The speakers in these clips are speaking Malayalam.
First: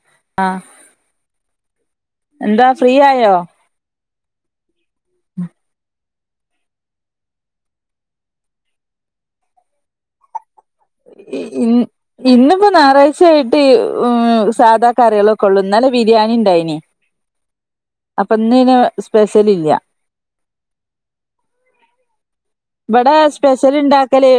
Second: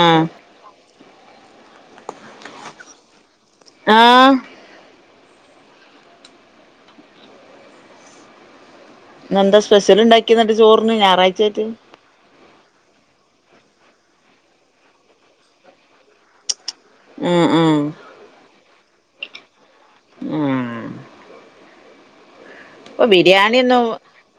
ആഹ് ആ എന്താ ഫ്രീ ആയോ ആ ഉം ന്നെന്ത സ്പെഷ്യല് ഇണ്ടാക്കെ ന്ന ചോറിന് ഞായറാഴ്ചായിട്ട് ഞായറാഴ്ച ആയിട്ട് സാധാ കറികളൊക്കെ ഉള്ളു ഇന്നല്ല ബിരിയാണി ഉണ്ടായിനി ആഹ് ആഹ് അപ്പൊ ന്നീനെ സ്പെഷ്യല് ഇല്ല ആഹ് ഇപ്പൊ ഇവിടെ സ്പെഷ്യൽ ബിരിയാണിയൊന്നും ഉണ്ടാക്കല്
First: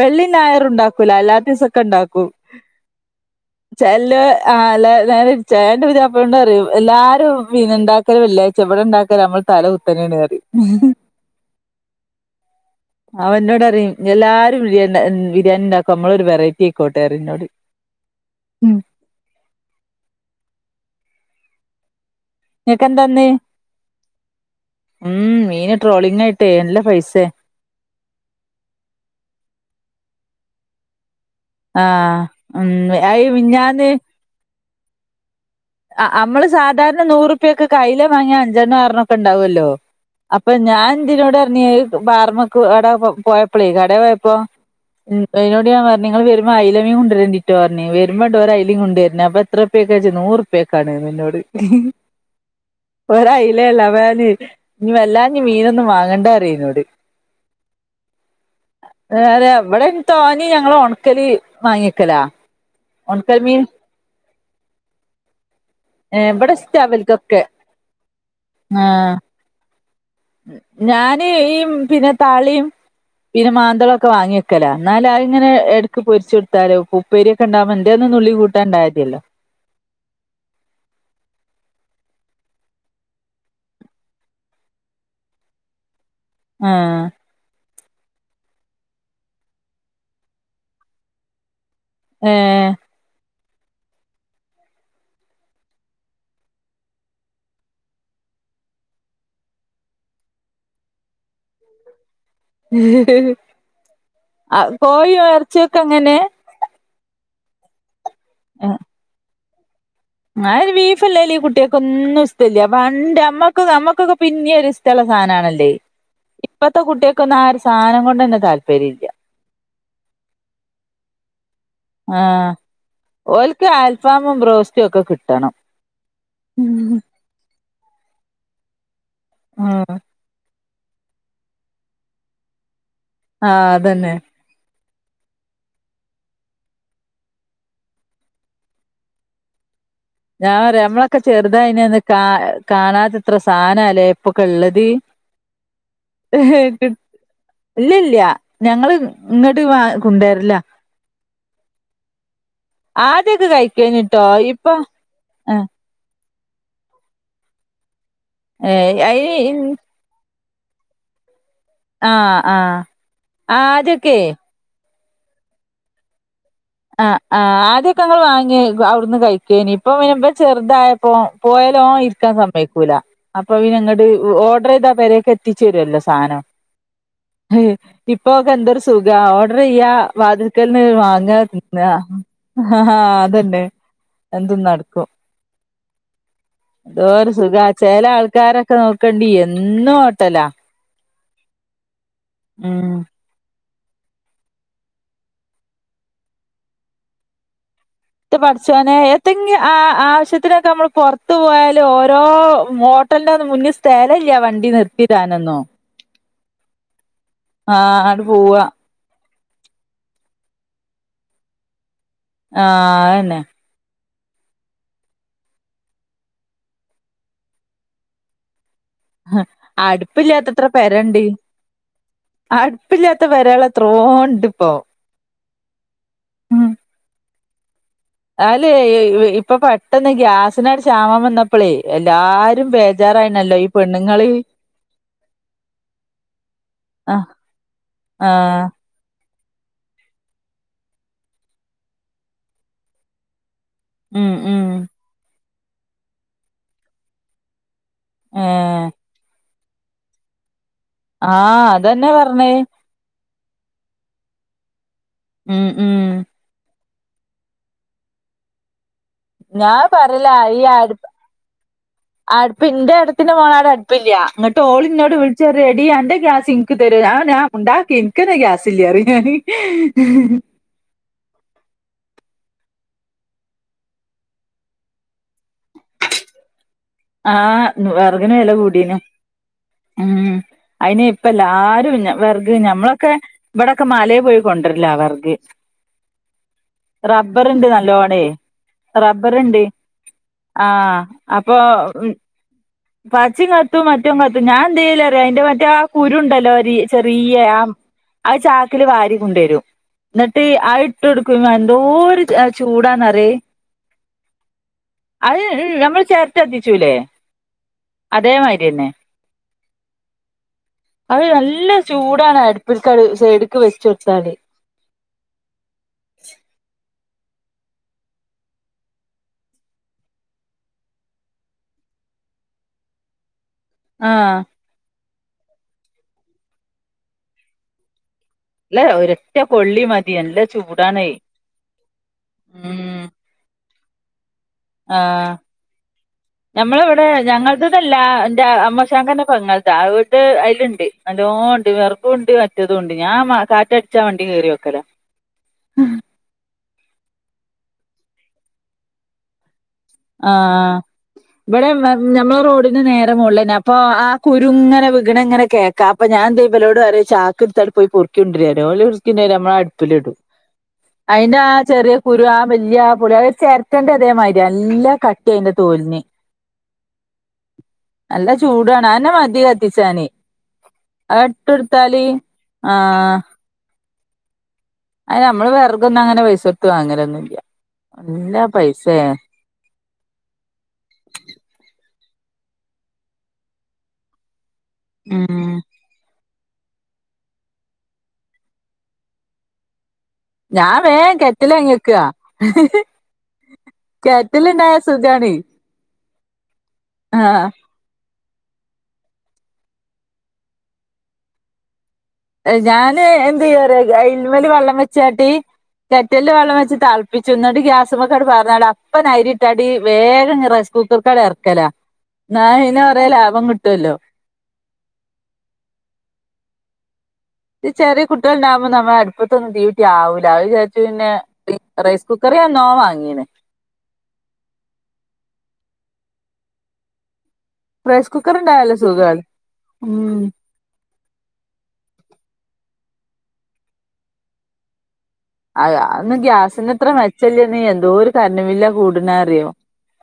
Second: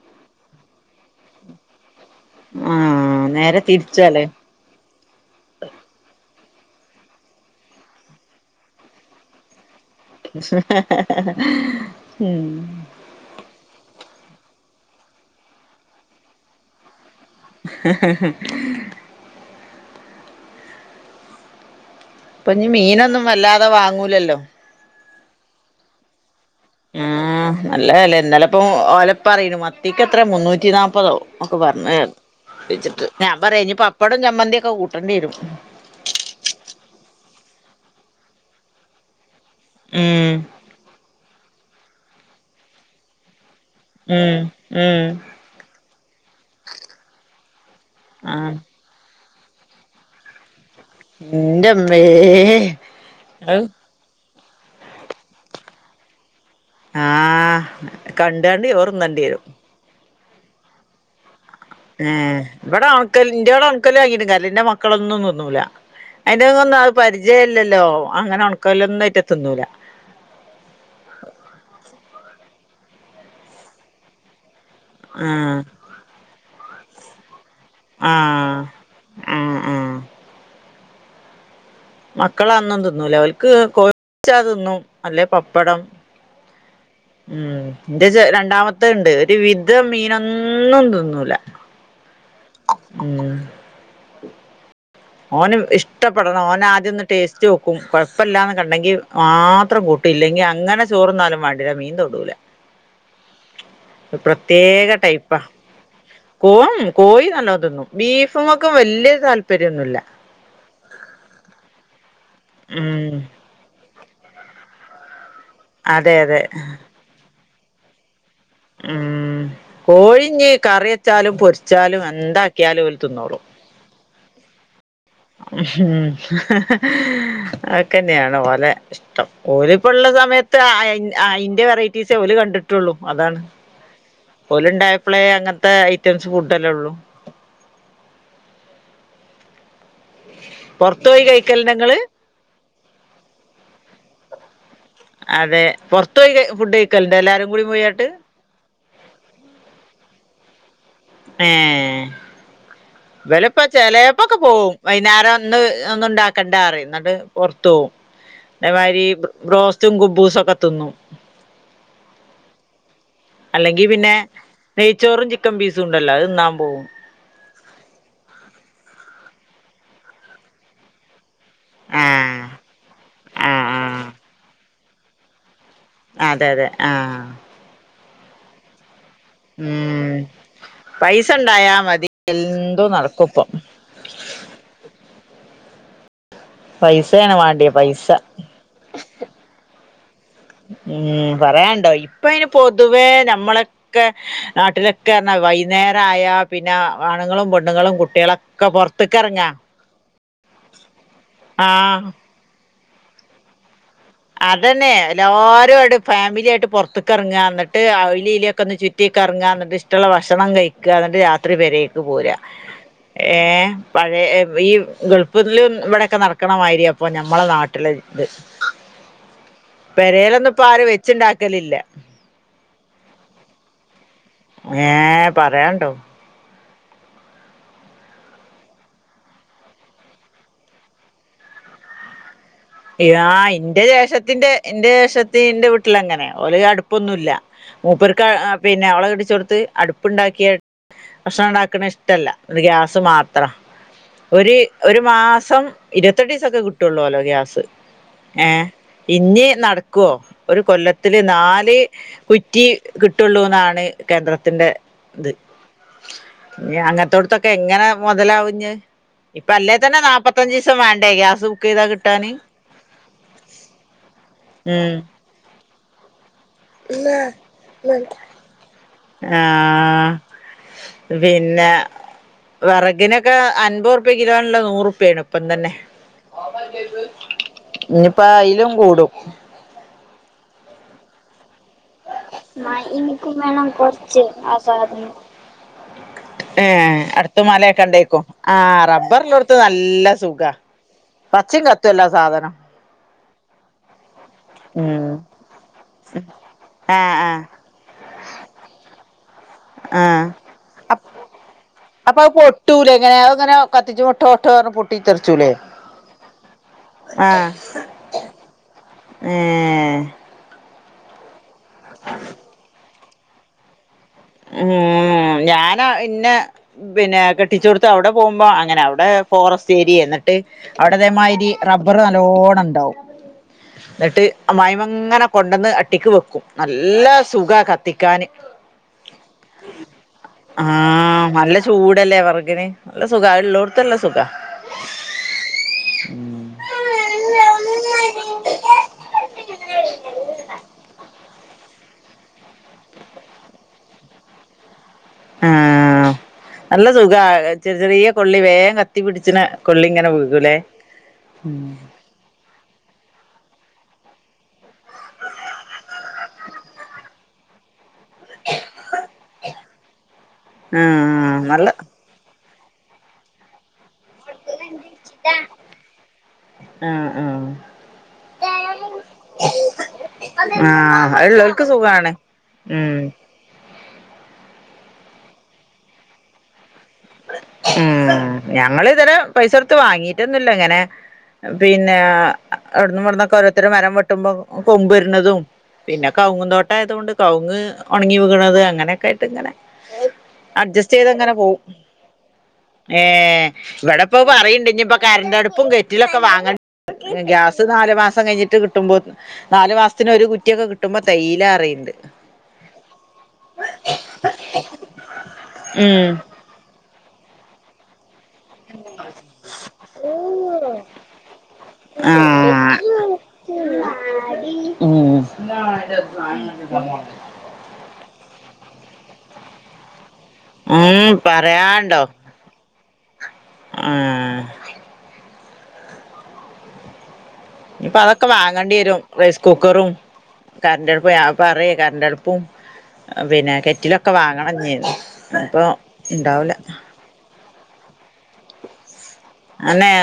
വെള്ളി ഞായറും ഉണ്ടാക്കൂല അല്ലാത്ത ദിവസൊക്കെ ഇണ്ടാ ക്കും ആഹ് നേരെ ചെല് തിരിച്ചാലേ ആ അല്ല നേരെ ചേന്റെ പുയാപ്പളനോണ്ടറിയു എല്ലാരും പിന്നെ ഇണ്ടാക്കലും വെള്ളിയായ്ച്ചേ വിടെ ഉണ്ടാക്കല് നമ്മൾ തല കു ഉം എല്ലാവാരും ബിരി ബിരിയാണിണ്ടാക്കും നമ്മളൊരു വെറൈറ്റി ആക്കോ ട്ടേറിന്നോട് പ്പൊഞ്ഞ് നിങ്ങക്കെന്താ മീനൊന്നും ഇന്ന് വല്ലാതെ വാങ്ങൂലല്ലോ ഉം മീന് ട്രോളിങ്ങായി ഉം നല്ല വെലേന്നലപ്പൊ ഓലപ്പറിണ് മത്തിക്ക ത്രെ മുന്നൂറ്റി നാപ്പതോ ഒക്കെ പറഞ്ഞ് ആഹ് ഉം വിച്ചിട്ട് അയ് ഞാൻ പറയാ ഇനി മിഞ്ഞാന്ന് പപ്പടം ചമ്മന്തിയൊക്കെ കൂട് തീരും അ അമ്മള് സാധാരണ നൂറുപ്യൊക്കൊക്കെ അയില വാങ്ങിയാ അഞ്ചണ്ണൊ ആറണ്ണൊക്കെ ണ്ടാവൊല്ലോ ഉം അപ്പൊ ഞാൻ ഇതിനോട് നീ ബാർമക്ക്ട പോയ പ്പളേ കടേ പോയപ്പോ ഉം ഉം അയ്നോട് ഞാ പറഞ്ഞ് ങ്ങള് വരുമ്പോ അയ്ല മീൻ കൊണ്ടരണ്ടിട്ട് പറഞ്ഞേ വരുമ്പോണ്ട് ആഹ് ഒരയിലേം കൊണ്ടുവരണ് അപ്പ എത്രപ്പേക്കച്ച് നൂർ പ്പേക്കാണ് ന്ന്ന്നോട് ഇന്റമ്മേ ഔ ഒരായിലേല്ല അവേന് ഞ്ഞ് വല്ലാണ്ട് മീനൊന്നും വാങ്ങണ്ടാറയും ആ കണ്ടാണ്ട് ചോറ്ന്നണ്ടിയരും താനി ഞങ്ങള ഉണക്കലീ ഏ ഇവിടെ ഒണക്കലിൻ്റെ മീൻ എൻ്റെവിടെ ഒണക്കല് വാങ്ങിയിട്ടും കാര്യമില്ല. ൻ്റെ മക്കളൊന്നും ഒന്നുല ഏഹ് അയിന്റെ ഇവിടെ ഒന്നും ഇഷ്ടാ അത് ഇവൽക്കൊക്കെ പരിചയല്ലല്ലോ അങ്ങനെ ആഹ് ഉണക്കല്ലന്നട്ട് തിന്നൂല ഞാന് ഈമ് പിന്നെ താളിയും പിന്നെ മാന്തളൊക്കെ വാങ്ങി ക്കല എന്നാല അ ഇങ്ങനെ ആഹ് എടക്ക് പൊരിച്ചു കൊടുത്താലോ ഉപ്പേരി ണ്ടാമ്പൊ ന്തേ ഒന്ന് നുള്ളി ആഹ് കൂട്ടാണ്ടായതിയല്ലോ ആഹ് ആഹ് മക്കള അന്നും തിന്നുംല അവർക്ക് കൊഴച്ചാ തിന്നും അല്ലേ പപ്പടം ആ ന്റെ ചെ രണ്ടാമത്തെണ്ട് ഒരു വിധം മീനൊന്നും തിന്നൂല ഏഹ് മ്മ് ഓന് ഇഷ്ടപ്പെടണം ഓനാദ്യൊന്ന് ടേസ്റ്റോക്കും കൊഴപ്പമില്ലാന്ന് കണ്ടെങ്കി മാത്രം കൂട്ടു ഇല്ലെങ്കി അങ്ങനെ ചോറ്ന്നാലും മാണ്ടില്ല മീൻ തൊടൂല [unintelligible] ആ പ്രത്യേക കോയു ഇറച്ചൊക്കെങ്ങനെ കോയി നല്ലോ തിന്നും ബീഫുംമ്മെക്കും വല്യ താൽ പര്യന്നുല്ല ആ ബീഫല്ലേലും ഈ കുട്ടികൾക്കൊന്നും ഇ ല്ലേ ഉം പണ്ട് അമ്മക്ക് നമ്മക്ക് നിങ്ങക്കൊക്കെ പിന്നെ ഒരിഷ്ടമുള്ള സാധനമാണ ലെ അതെ അതെ ഇപ്പത്തെ കുട്ടിയക്കൊന്നും ആ ഒരു സ് സാധനം കൊണ്ട്ന്നെ ഉം കോഴിഞ്ഞ് കറി വെച്ചാലും പൊരി വച്ചാലും എന്താക്കിയാലും ഓല് തിന്നോളും ഫാമും ബ്രോസ് ഉം ഉം [unintelligible] തന്നെയാണ് പോലെ ഇഷ്ടം ഓരിപ്പോ ആഹ് ഇള്ള സമയ അയിന്റെ വെറൈറ്റീസ് ഓല് കണ്ടിട്ട് ഉള്ളൂ അതാണ് അതന്നെ ഓലോണ്ടായ അപ്പളേ അങ്ങനത്തെ ഐറ്റംസ് ഫുഡല്ലേ ഒള്ളു ഞാൻ പറയാ പൊറത്ത് നമ്മളൊക്കെ പോയി ചെറുതാ കഴിക്കലുണ്ടോ ഇങ്ങള് ഇനിന്ന് കാ കാണാനെത്ര സാധനല്ലേ എപ്പൊക്കെ ഇള്ളത് അതെ പൊറത്ത് പോയി ഫുഡ് കഴിക്കലുണ്ടോ എല്ലാരും കൂടി പോയാട്ട് ഇല്ലല്ല ഞങ്ങള് ഇങ്ങോട്ട് കൊണ്ടരില്ല ഏ ആദ്യൊക്കെ ഇവലപ്പ കഴിക്കേനിട്ടോ ചെലയപ്പൊക്കെ പോവും ഇപ്പൊ വൈന്നേ വേറേ ആ, ഒന്നും ഒന്നും ഒണ്ടാക്ക കണ്ടാറിയും. എന്നിട്ട് പൊറത്ത് പോവും. ഏ, അതേമാതിരി അയിന് ഇൻ- ബ്രോസ്റ്റും കുബൂസൊക്കെ തിന്നും. ആ ആ അല്ലെങ്കി പിന്നെ ആദ്യൊക്കെ നെയ്ച്ചോറും ചിക്കൻ പീസും ഉണ്ടല്ലോ? അത് തിന്നാം ആ ആ ആച് ആദ്യക്കെ നമ്മള് വാങ്ങി അവിടുന്ന് കഴിക്കുവായിനു. ഇപ്പൊ പിന്നെ ഇപ്പൊ ചെറുതായപ്പോ പോയാലും ഓൻ ഇരിക്കാൻ ആഹ് സമ്മയിക്കൂല. അപ്പൊ ആഹ് ആഹ് പിന്നങ്ങിട്ട് ഓർഡർ ചെയ്താ വരെക്കെ ത്തിച്ചേരുവല്ലോ സാനം. അതെ അതെ ആഹ് ഇപ്പൊക്കെന്തൊരു സു സുഖാ. ഓർഡർ ചെയ്യ, ഉം വാതിൽക്കൽന്ന് പൈസ വാങ്ങ, ഉണ്ടായാ മതി എന്തും ആ നടക്കും ഇപ്പം അതന്നെ എന്തും നടക്കും. എന്തോരു പൈസയാണ് സുഖാ. വേണ്ടിയെ ചെല പൈസ ആൾക്കാരൊക്കെ നോക്കണ്ടി എന്നും ഹോട്ടലാ ഉം പറയാണ്ടോ ഇപ്പ അയ്ന് ഉം പൊതുവേ നമ്മളെ ക്കെ നാട്ടിലൊക്കെർഞ്ഞാ വൈന്നേരായാ പിന്നെ ആണുങ്ങളും പെൺ ട്ട് പട്ച്ചോനെ എത്തെങ്കിലും ആ ആവശ്യത്തിനൊക്കെ മ്മള് പൊർത് പോയല് ആഹ് ഓരോ മോട്ടൽനൊന്നും മുന്നിസ് തേലല്ല വണ്ടി നിർത്തിടാനൊന്നും ഫാമിലിയായിട്ട് പൊർത്ത് ക്കർങ്ങ ന്നട്ട് ആഹ് ആണ്ട് പോവാ അയിലിയിലൊക്കൊന്ന് ചുറ്റി കർങ്ങാ എന്നിട്ട്ഷ്ടള്ള ഭക്ഷണം കഴ ക്ക ന്നട്ട് രാത്രി പെരെ പോരാ ആഹ് അതന്നെ ഏഹ് പഴയ ഈ ഗൾഫ്ലും ഇവിടൊക്കെ നടക്കണമായിര്യാപ്പം ഞമ്മളെ നാട്ടില് ത് അടുപ്പില്ലാത്തത്ര പെരണ്ട് വെച്ചുണ്ടാക്കലില്ല അട്പ്പില്ലാത്ത ട്ട് പെരെളെത്രോ ഏഹ പറയാണ്ടോ ഉം അല്ലേ ഇപ്പൊ പെട്ടെന്ന് ഗ്യാസിനാണ്ട് ക്ഷാമം വന്നപ്പളേ എല്ലാര് ഇ ആഹ് ഇന്റെ ജേഷത്തിന്റെ ഇന്റെ ഷത്തിന്റെ വീട്ടിലങ്ങനെ ഓല് ആഹ് അടുപ്പൊന്നുല്ല മൂപ്പര്ക്ക്‌ അ ആ ആഹ് പിന്നെ അവളെ കെട്ടിച്ചോട് ത്ത് അടുപ്പുണ്ടാക്കിയ ഭക്ഷണം ഉണ്ടാക്കണ ഇഷ്ടമല്ല ഗ്യാസ് മാത്രം ഉം ഒര് ഉം ഒരു മാസം ഇരുത്തെട്ട് ദിവസ ഒക്കെ കിട്ടയുള്ളൂല്ലോ ഗ്യാസ് ഏഹ് ഇന്ന് നടക്കുവോ ഒരു കൊല്ലത്തില് ആഹ് നാല് അതന്നെ പറഞ്ഞേ കുറ്റി കി ട്ടുള്ളൂ എന്നാണ് കേന്ദ്രത്തിൻ്റെ ഇത് ഉം ഉം അങ്ങ ഇത്തടത്തൊക്കെ എങ്ങനെ മുതലാവഞ്ഞി ഇപ്പ അല്ലേ ഞാൻ തന്നെ പറയല നാപ്പത്തഞ്ചു ഈ ദിവസം വേണ്ടേ ഗ്യാസ് ബുക്ക് ചെയ്താ കിട്ടാന്. ന്റെ ഇടത്തിന്റെ പോകാട് അടുപ്പമില്ല എന്നിട്ട് ഉം ഓളന്നോട് വിളിച്ച റെഡി ആണ്ട് ഗ്യസ് നിക്കി തരോ ഞാൻ ഞാ ഉണ്ടാക്കി എനിക്കനെ ഗ്യാസല്ല അറിയാന് ആഹ് കിനൊക്കെ അൻപത്റുപ്യ കിലോണുള്ള നൂറുപ്യാണ് ഇപ്പം തന്നെ. ആഹ് ഇനിയിപ്പോ വിറകിന വില അയിലും കൂടീനു കൂടും ഉം. അതിന് ഇപ്പെ ല്ലാരും വെർഗ് ഞമ്മളൊക്കെ എനിക്കും വേണം ഇവിടെക്കെ മലേൽ കുറച്ച് പോയി ആ കൊണ്ടരല സാധനം വെർഗ് ഏ അടുത്ത റബ്ബർണ്ട് മലയൊക്കെ നല്ലോണേ ഉണ്ടേക്കും ആ റബ്ബറിലോടുത്ത് റബ്ബർണ്ട് നല്ല സുഖ ആഹ് അപ്പൊ പച്ചയും കത്തുവല്ല സാധനം പാച്ചിംകത്തും മ റ്റും കത്തും ഞാൻ ഉം എന്തീയലറ് യോ അയിന്റെ മറ്റേ ആ കുരുണ്ടല്ലോ ഒരി ചെറീയ ആ അത് ചാക്കില് വാരി കൊണ്ടേരും ആ ന്നട്ട് അയ് ഇട്ടൊടുക്കും അപ്പൊ എന്തോരു അത് എഹ് പൊട്ടൂലേ ഇങ്ങനെ ചൂടാന്നറിയോ അങ്ങനെ കത്തിച്ച് മുട്ട മുട്ട പറഞ്ഞ് അയ് പൊട്ടിത്തെറിച്ചൂലേ അയ് എയ് നമ്മള് ചേർ റ്റത്തി ചുലെ ആ അതേ മാരിയന്നെ ഏ അഅ് ന ല്ല ചൂടാണ് അടുപ്പിൽക്കട് സൈഡിക്ക് വെച്ചൊട്- ആ ഞാനാ ഇന്നെ പിന്നെ കെട്ടിച്ചോട്ത്ത് അവ്ടെ പോവുമ്പോ അങ്ങനെ അവിടെ ഫോറസ്റ്റ് ഏരിയെ ന്നട്ട് അവിടതേമായിരി റബ്ബറ് നല്ലോണം ണ്ടാവും ന്നട്ട് ആഹ് അമ്മായിമ്മങ്ങനെ കൊണ്ടന്ന് അട്ടിക്ക് വെക്കും നല്ല സുഖാ കത്തിക്കാന് നല്ല ഒരൊറ്റ കൊള്ളി മതി നല്ല ആ ചൂടാണേ നല്ല ചൂടല്ലേ വെർകിന് നല്ല സുഖാ അഇള്ളോട് ത്തല്ലസുഖ ആ ഞമ്മളെവിടെ ഞങ്ങൾതതല്ല എന്റെ അമ്മോശകാക്കാന്റെ പെങ്ങൾതാ അഓണ്ട് അയില്ണ്ട് നല്ലോണ്ട് വെർ ഉണ്ട് മറ്റേതുമുണ്ട് ഞാൻ മ കാറ്റടിച്ചാ വണ്ടി കേറി വെക്കലാ ആ നല്ല സുഖവാ ചെറിയ ചെറിയ കൊള്ളി വേം കത്തി പിടിച്ചന ആ ഇവിടെ മ് ഞമ്മളെ റോഡിന് നേരെ മോളിലന്നെ അ പ്പൊ ആ കുരുങ്ങനെ വികണങ്ങനെ കേക്കാം അപ്പൊ ഞാൻ ദേ വലോട് പറയും ചാക്ക് എടുത്തട് പോയി പൊറു ക്കുണ്ട്ര്യരാൻ [unintelligible] നമ്മളെ അടുപ്പലിടും അയിന്റെ ആഹ് ആ നല്ല ചെറ്യേ കുരു ആ [unintelligible] വല്ല്യ ആ പൊളി അത് ചെരട്ടേന്റെ അതേമായിരിയ നല്ല കട്ടി അയ്ന്റെ തോലിന് ആഹ് ആഹ് നല്ല ചൂടാണ് അയന്നെ മതി കത്തിച്ചാന് ആഹ് അത അത് ഇള്ളോൽക്ക് ഇട്ടൊടുത്താല് സുഖാണ് ആ ഉം അത് നമ്മള് വേർകൊന്നങ്ങെനെ പൈസൊ ടുത്ത് വാങ്ങാലൊന്നുല്ല്യ നല്ല പൈസയ ത്ത് വാങ്ങീട്ടൊന്നുല്ല ഇങ്ങനെ പിന്നെ അവിടന്നും ഇവിടന്നൊക്കെ ഓരോരുത്തരും മരം വെട്ടുമ്പോ കൊമ്പരുന്നതും ഉം പിന്നെ കവുങ്ങ് തോട്ടയതു കൊണ്ട് കവുങ്ങ് ഒണങ്ങി വീഴണത് അങ്ങനെയൊക്കെ ആയിട്ട് ഇങ്ങനെ ഞാൻ വേം കെറ്റലാങ്ങേക്ക ഏ വടെ പ്പൊ പറയണ്ട് കെറ്റിലുണ്ടായ നി ഇപ്പ സുഖാണ് കരണ്ടടുപ്പും കെറ്റിലൊക്ക വാങ്ങ ആഹ് ഗ്യാസ് നാല് മാസം കഴി ഞ്ഞിട്ട് കിട്ടുമ്പോ നാല് മാസത്തിന് ഒരു കുറ്റിയൊക്കെ കിട്ടുമ്പോ തേകയ്യിലാണ് ഞാന് എന്തീയും അറ്യോ അയ്ല്മല് വെള്ളം വെച്ചാട്ടി ഉം കെറ്റലില് വെള്ളം വെച്ച് ത പി ചുടി ഗ്യാസൊക്കെ പറഞ്ഞ അപ്പന അരിട്ട അടി വേഗംറൈസ് കുക്കർക്കട് ഇറക്കല ന ആഹ് ഇന്ന കുറേ ലാഭം കിട്ടുവല്ലോ ഉെ ത് ചെറിയ കുട്ടികൾ ഉണ്ടാവക്പോ നമ്മൾ അടുപ്പത്തൊന്നും ഡ്യൂട്ടി ആാവൂ രാവ ചച്ചു പിന്നെ ഉം റൈസ് കുക്കറാന്നോാങ്ങ അങ്ങിയനെ ആഹ ഇപ്പ റൈസ് അതൊക്കെ വാങ്ങേണ്ടി കുക്കറുണ്ടായാല് വരും സുഖാണ് റൈസ് കുക്കറും ഉം കരണ്ട്ടുപ്പും ഞപ്പ പറ കരണ്ട്ടുപ്പും പിന്നെ കെറ്റിലൊക്കെ വാങ്ങണംന്നേരുന്നു അ അന്ന് ഗ്യാസിന്ത്ര മെച്ചല്? എന്തോ ഒരു കറന്റ്‌ ബില്ല് ആ കൂടുന്ന- അന്നെ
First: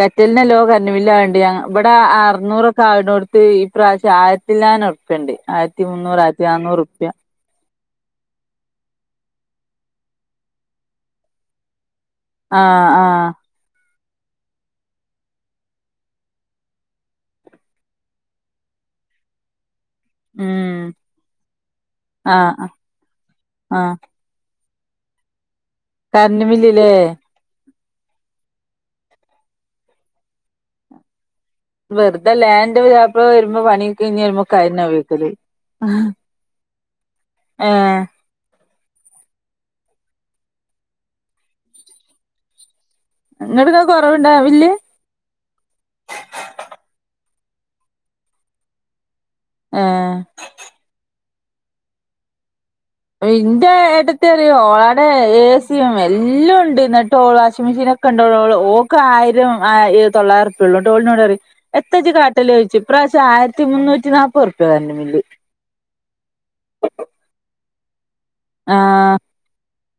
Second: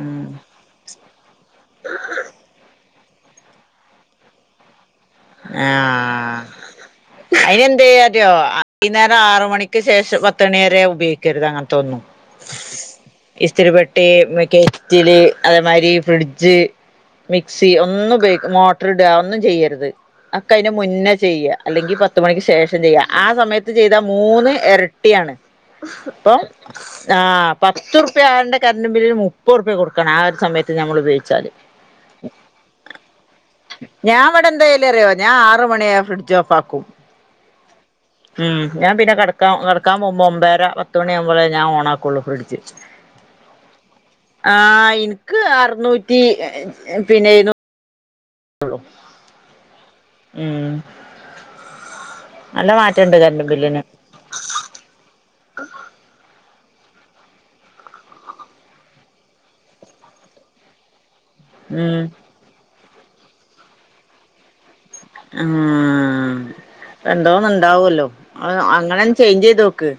കലല്ലില്ല ഇവിടെ അറൂറ കാവിടനോടുത്ത് ഈ പ്രാചാരത്തില്ലാന ണ്ട് ആയിരത്തി മുന്നൂറ ആഹ് ആയിരത്തി നന്നൂറുപ്യ ോ വൈകുന്നേരം ആറ മണിക്ക് ശേഷം പത്ത മണി വരെ ഉപയോഗിക്കരുത് അങ്ങനത്തെൊോന്നും ആഹ ആഹ ട്ട കെസ്റ്റില് അതേമാരി ഫ്രിഡ്ജ് മിക്സി ഒന്നും ഉപയോഗ മോട്ടർ ഇടുക ഒന്നും ചെയ്യരുത് അക്കെ അതിനന് ഉം മുന്നേ ചെയ്യ അല്ലെങ്കിൽ പത്ത മണിക്ക് ആഹ് ശേഷം ചെയ്യ ആ സമയത്ത് ആഹ് ചെയ്ത മൂന്ന് എരട്ട കുട്ടിയാണ് ഇപ്പം കറണ്ട് ബില്ലില്ലേ ആഹ് പത്തുറ്പ്യ ആവന്റ്യ കറണ്ട് ബില്ലിന് മുപ്പൊറ്പ്യ കൊടുക്കണം ആ ഒരു സമയത്ത് ഞമ്മൾ ഉപയോഗിച്ചാൽ വെറുതെ ലാൻഡപുത്യാപ് ള വരുമ്പോ പണി കഴിഞ്ഞ് വരുമോക ന്തറ്യോ ഞാൻ ആറ് മണി ആയാ ഫ്രിഡ്ജ് ഓഫാക്കും ഏഹ് ഉം ഞാൻ പിന്നെ ക ക്കാൻ മുമ്പ് ഒമ്പേര പത്ത് മണിയാവുമ്പളെ ഞാൻഓണാ ക്കൊള്ളൂ ഫ്രിഡ്ജ് ഇങ്ങട്ട് ഇങ്ങക്ക് കൊറവുണ്ടാ ആ ബില്ല് ഇൻക്ക് അറുനൂറ്റി പിന്നെ എഴു ഹലോ ഏഹ് നല്ല മാറ്റണ്ട് കറണ്ട് ഇന്റെ ബില്ലിന് ഏട്ടത്തെറിയോ ഓളാട ഏസിയും എല്ലുഉണ്ട് ടോൾ വാഷിംഗ് മെഷീൻ ഒക്കെണ്ടൂ ഓക്ക് ആയിരം ആ തൊള്ളായരറ് പ്യ ള്ളു ന്നട്ട് ഓള് ഇന്നോട് പറിം എത്ത ഉം ജ്ജ് കാട്ടല് ഓയ്ച്ചും പ്രപാവശം ആയിരത്തി മുന്നൂറ്റി നാൽപ്പത് ആ രണ്ടോന്നണ്ട് ഉണ്ടാവല്ലോ അ [unintelligible] അങ്ങനെ ആഹ് ചേഞ്ച് ചെയ്ത് നോക്ക്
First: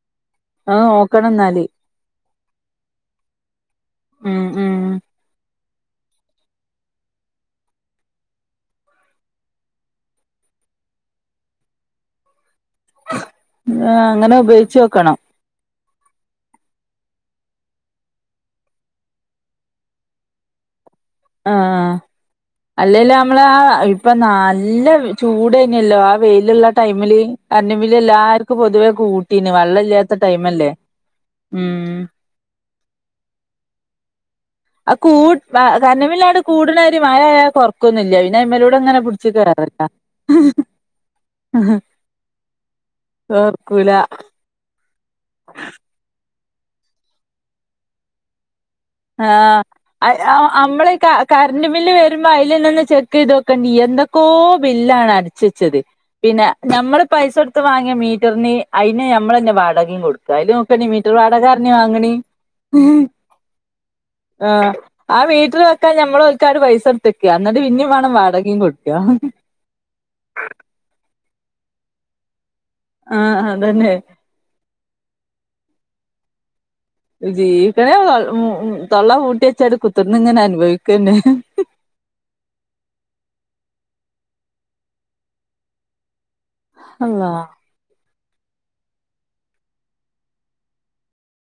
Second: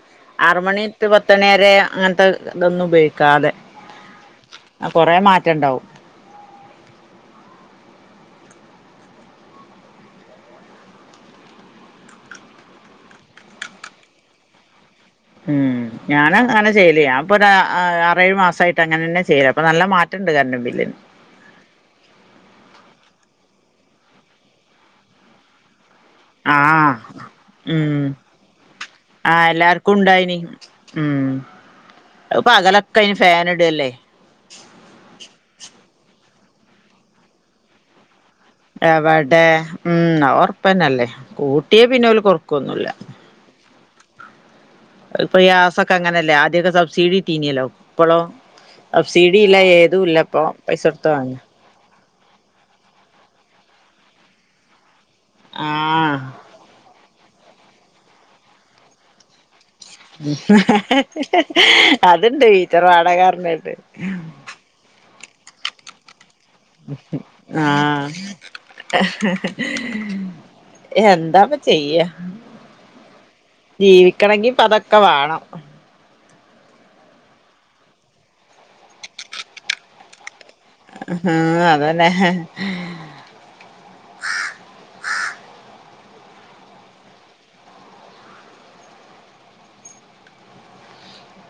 അത് ആറുമണി നോക്കണം പത്ത് മണി എന്നാല് വരെ അങ്ങനത്തെ ഇതൊന്നും ഉപയോഗിക്കാതെ ഉം ഉം ആ കൊറെ മാറ്റം ഉണ്ടാവും അങ്ങനെ ഉപയോഗിച്ചോക്കണം ഉം ഞാൻ അങ്ങനെ ചെയ്യല് ഞാപ്പൊതാ ആറേഴു മാസായിട്ട് അങ്ങനെന്നെ ചെയ്യല് അപ്പൊ നല്ല മാറ്റംണ്ട് കരണ്ടും ബില്ലിന് ആഹ് അല്ലെല് നമ്മളെ ആ ഇപ്പൊ നല്ല ചൂടേന്യല്ലോ ആ വെയിലുള്ള ആഹ് ടൈമില് കരണ്ടും ബില്ല് ഉം എല്ലാർക്കും പൊതുവേ ആഹ് കൂട്ടീനി വള്ളം എല്ലാർക്കും ഉണ്ടായിനി ല്ല്യാത്തടൈമല്ലേ ഉം ഉം പകലൊക്കെ അയിന് ഫാൻ ഇടല്ലേ ആ കൂട് കരണ്ട് ബില്ലാണ്ട് കൂടുണാരി മഴയാ കൊർക്കൊന്നുംല്ല്യ എവിടെ ഉം അഹൊർപ്പന്നല്ലേ കൂട്ടിയ പിന്നോല് കൊറക്കൊന്നുല്ല കോർക്കൂല അഹ്പ്പ ഗ്യായാസൊക്കെ അങ്ങനെല്ലേ ക്കെ സബ്സിഡി കിട്ടീനിയല്ലോ ഇപ്പളോ ആ സബ്സിഡി ഇല്ല ഏതും ഇല്ല ഇപ്പൊ [unintelligible] പൈസ നമ്മള് കൊടുത്ത് വാങ്ങ കറണ്ട് ബില്ല് വരുമ്പോ അതിലെന്നെ ഒന്ന് ചെക്കെയ്തു നോക്കേണ്ടി എന്തൊക്കോ ബില്ലാണ് അഹ് ബിച്ചെച്ചത് ആഹ് പിന്നെ നമ്മള് പൈസൊടുത്ത് വാങ്ങിയ മീറ്ററിന് അയിന് നമ്മളെന്നെ വാട ഹ് ഹ് ഹ് വാങ്ങണി അത്ണ്ട് മീറ്റർ വാടകാർണാണ്ട് ആഹ് ആ വീട്ടില് വെക്കാൻ ഞമ്മള്, ഓൽക്കാട് പൈസ കൊടുത്തക്കാ എന്നിട്ട് ആ പിന്നേം വേണം വാടകയും കൊടുക്കുക ഹ് ഹ് ഹ്എന്താപ്പ ചെയ്യ ആഹ് അതന്നെ ജീവിക്കണെങ്കിപ്പതൊക്കെ വാണം ജീവിക്കണേ തൊള്ള പൂട്ടി വെച്ചാണ്ട് ടു കുത്തർന്ന് ങ്ങനെ ആ അതന്നെ അള്ളാഹ്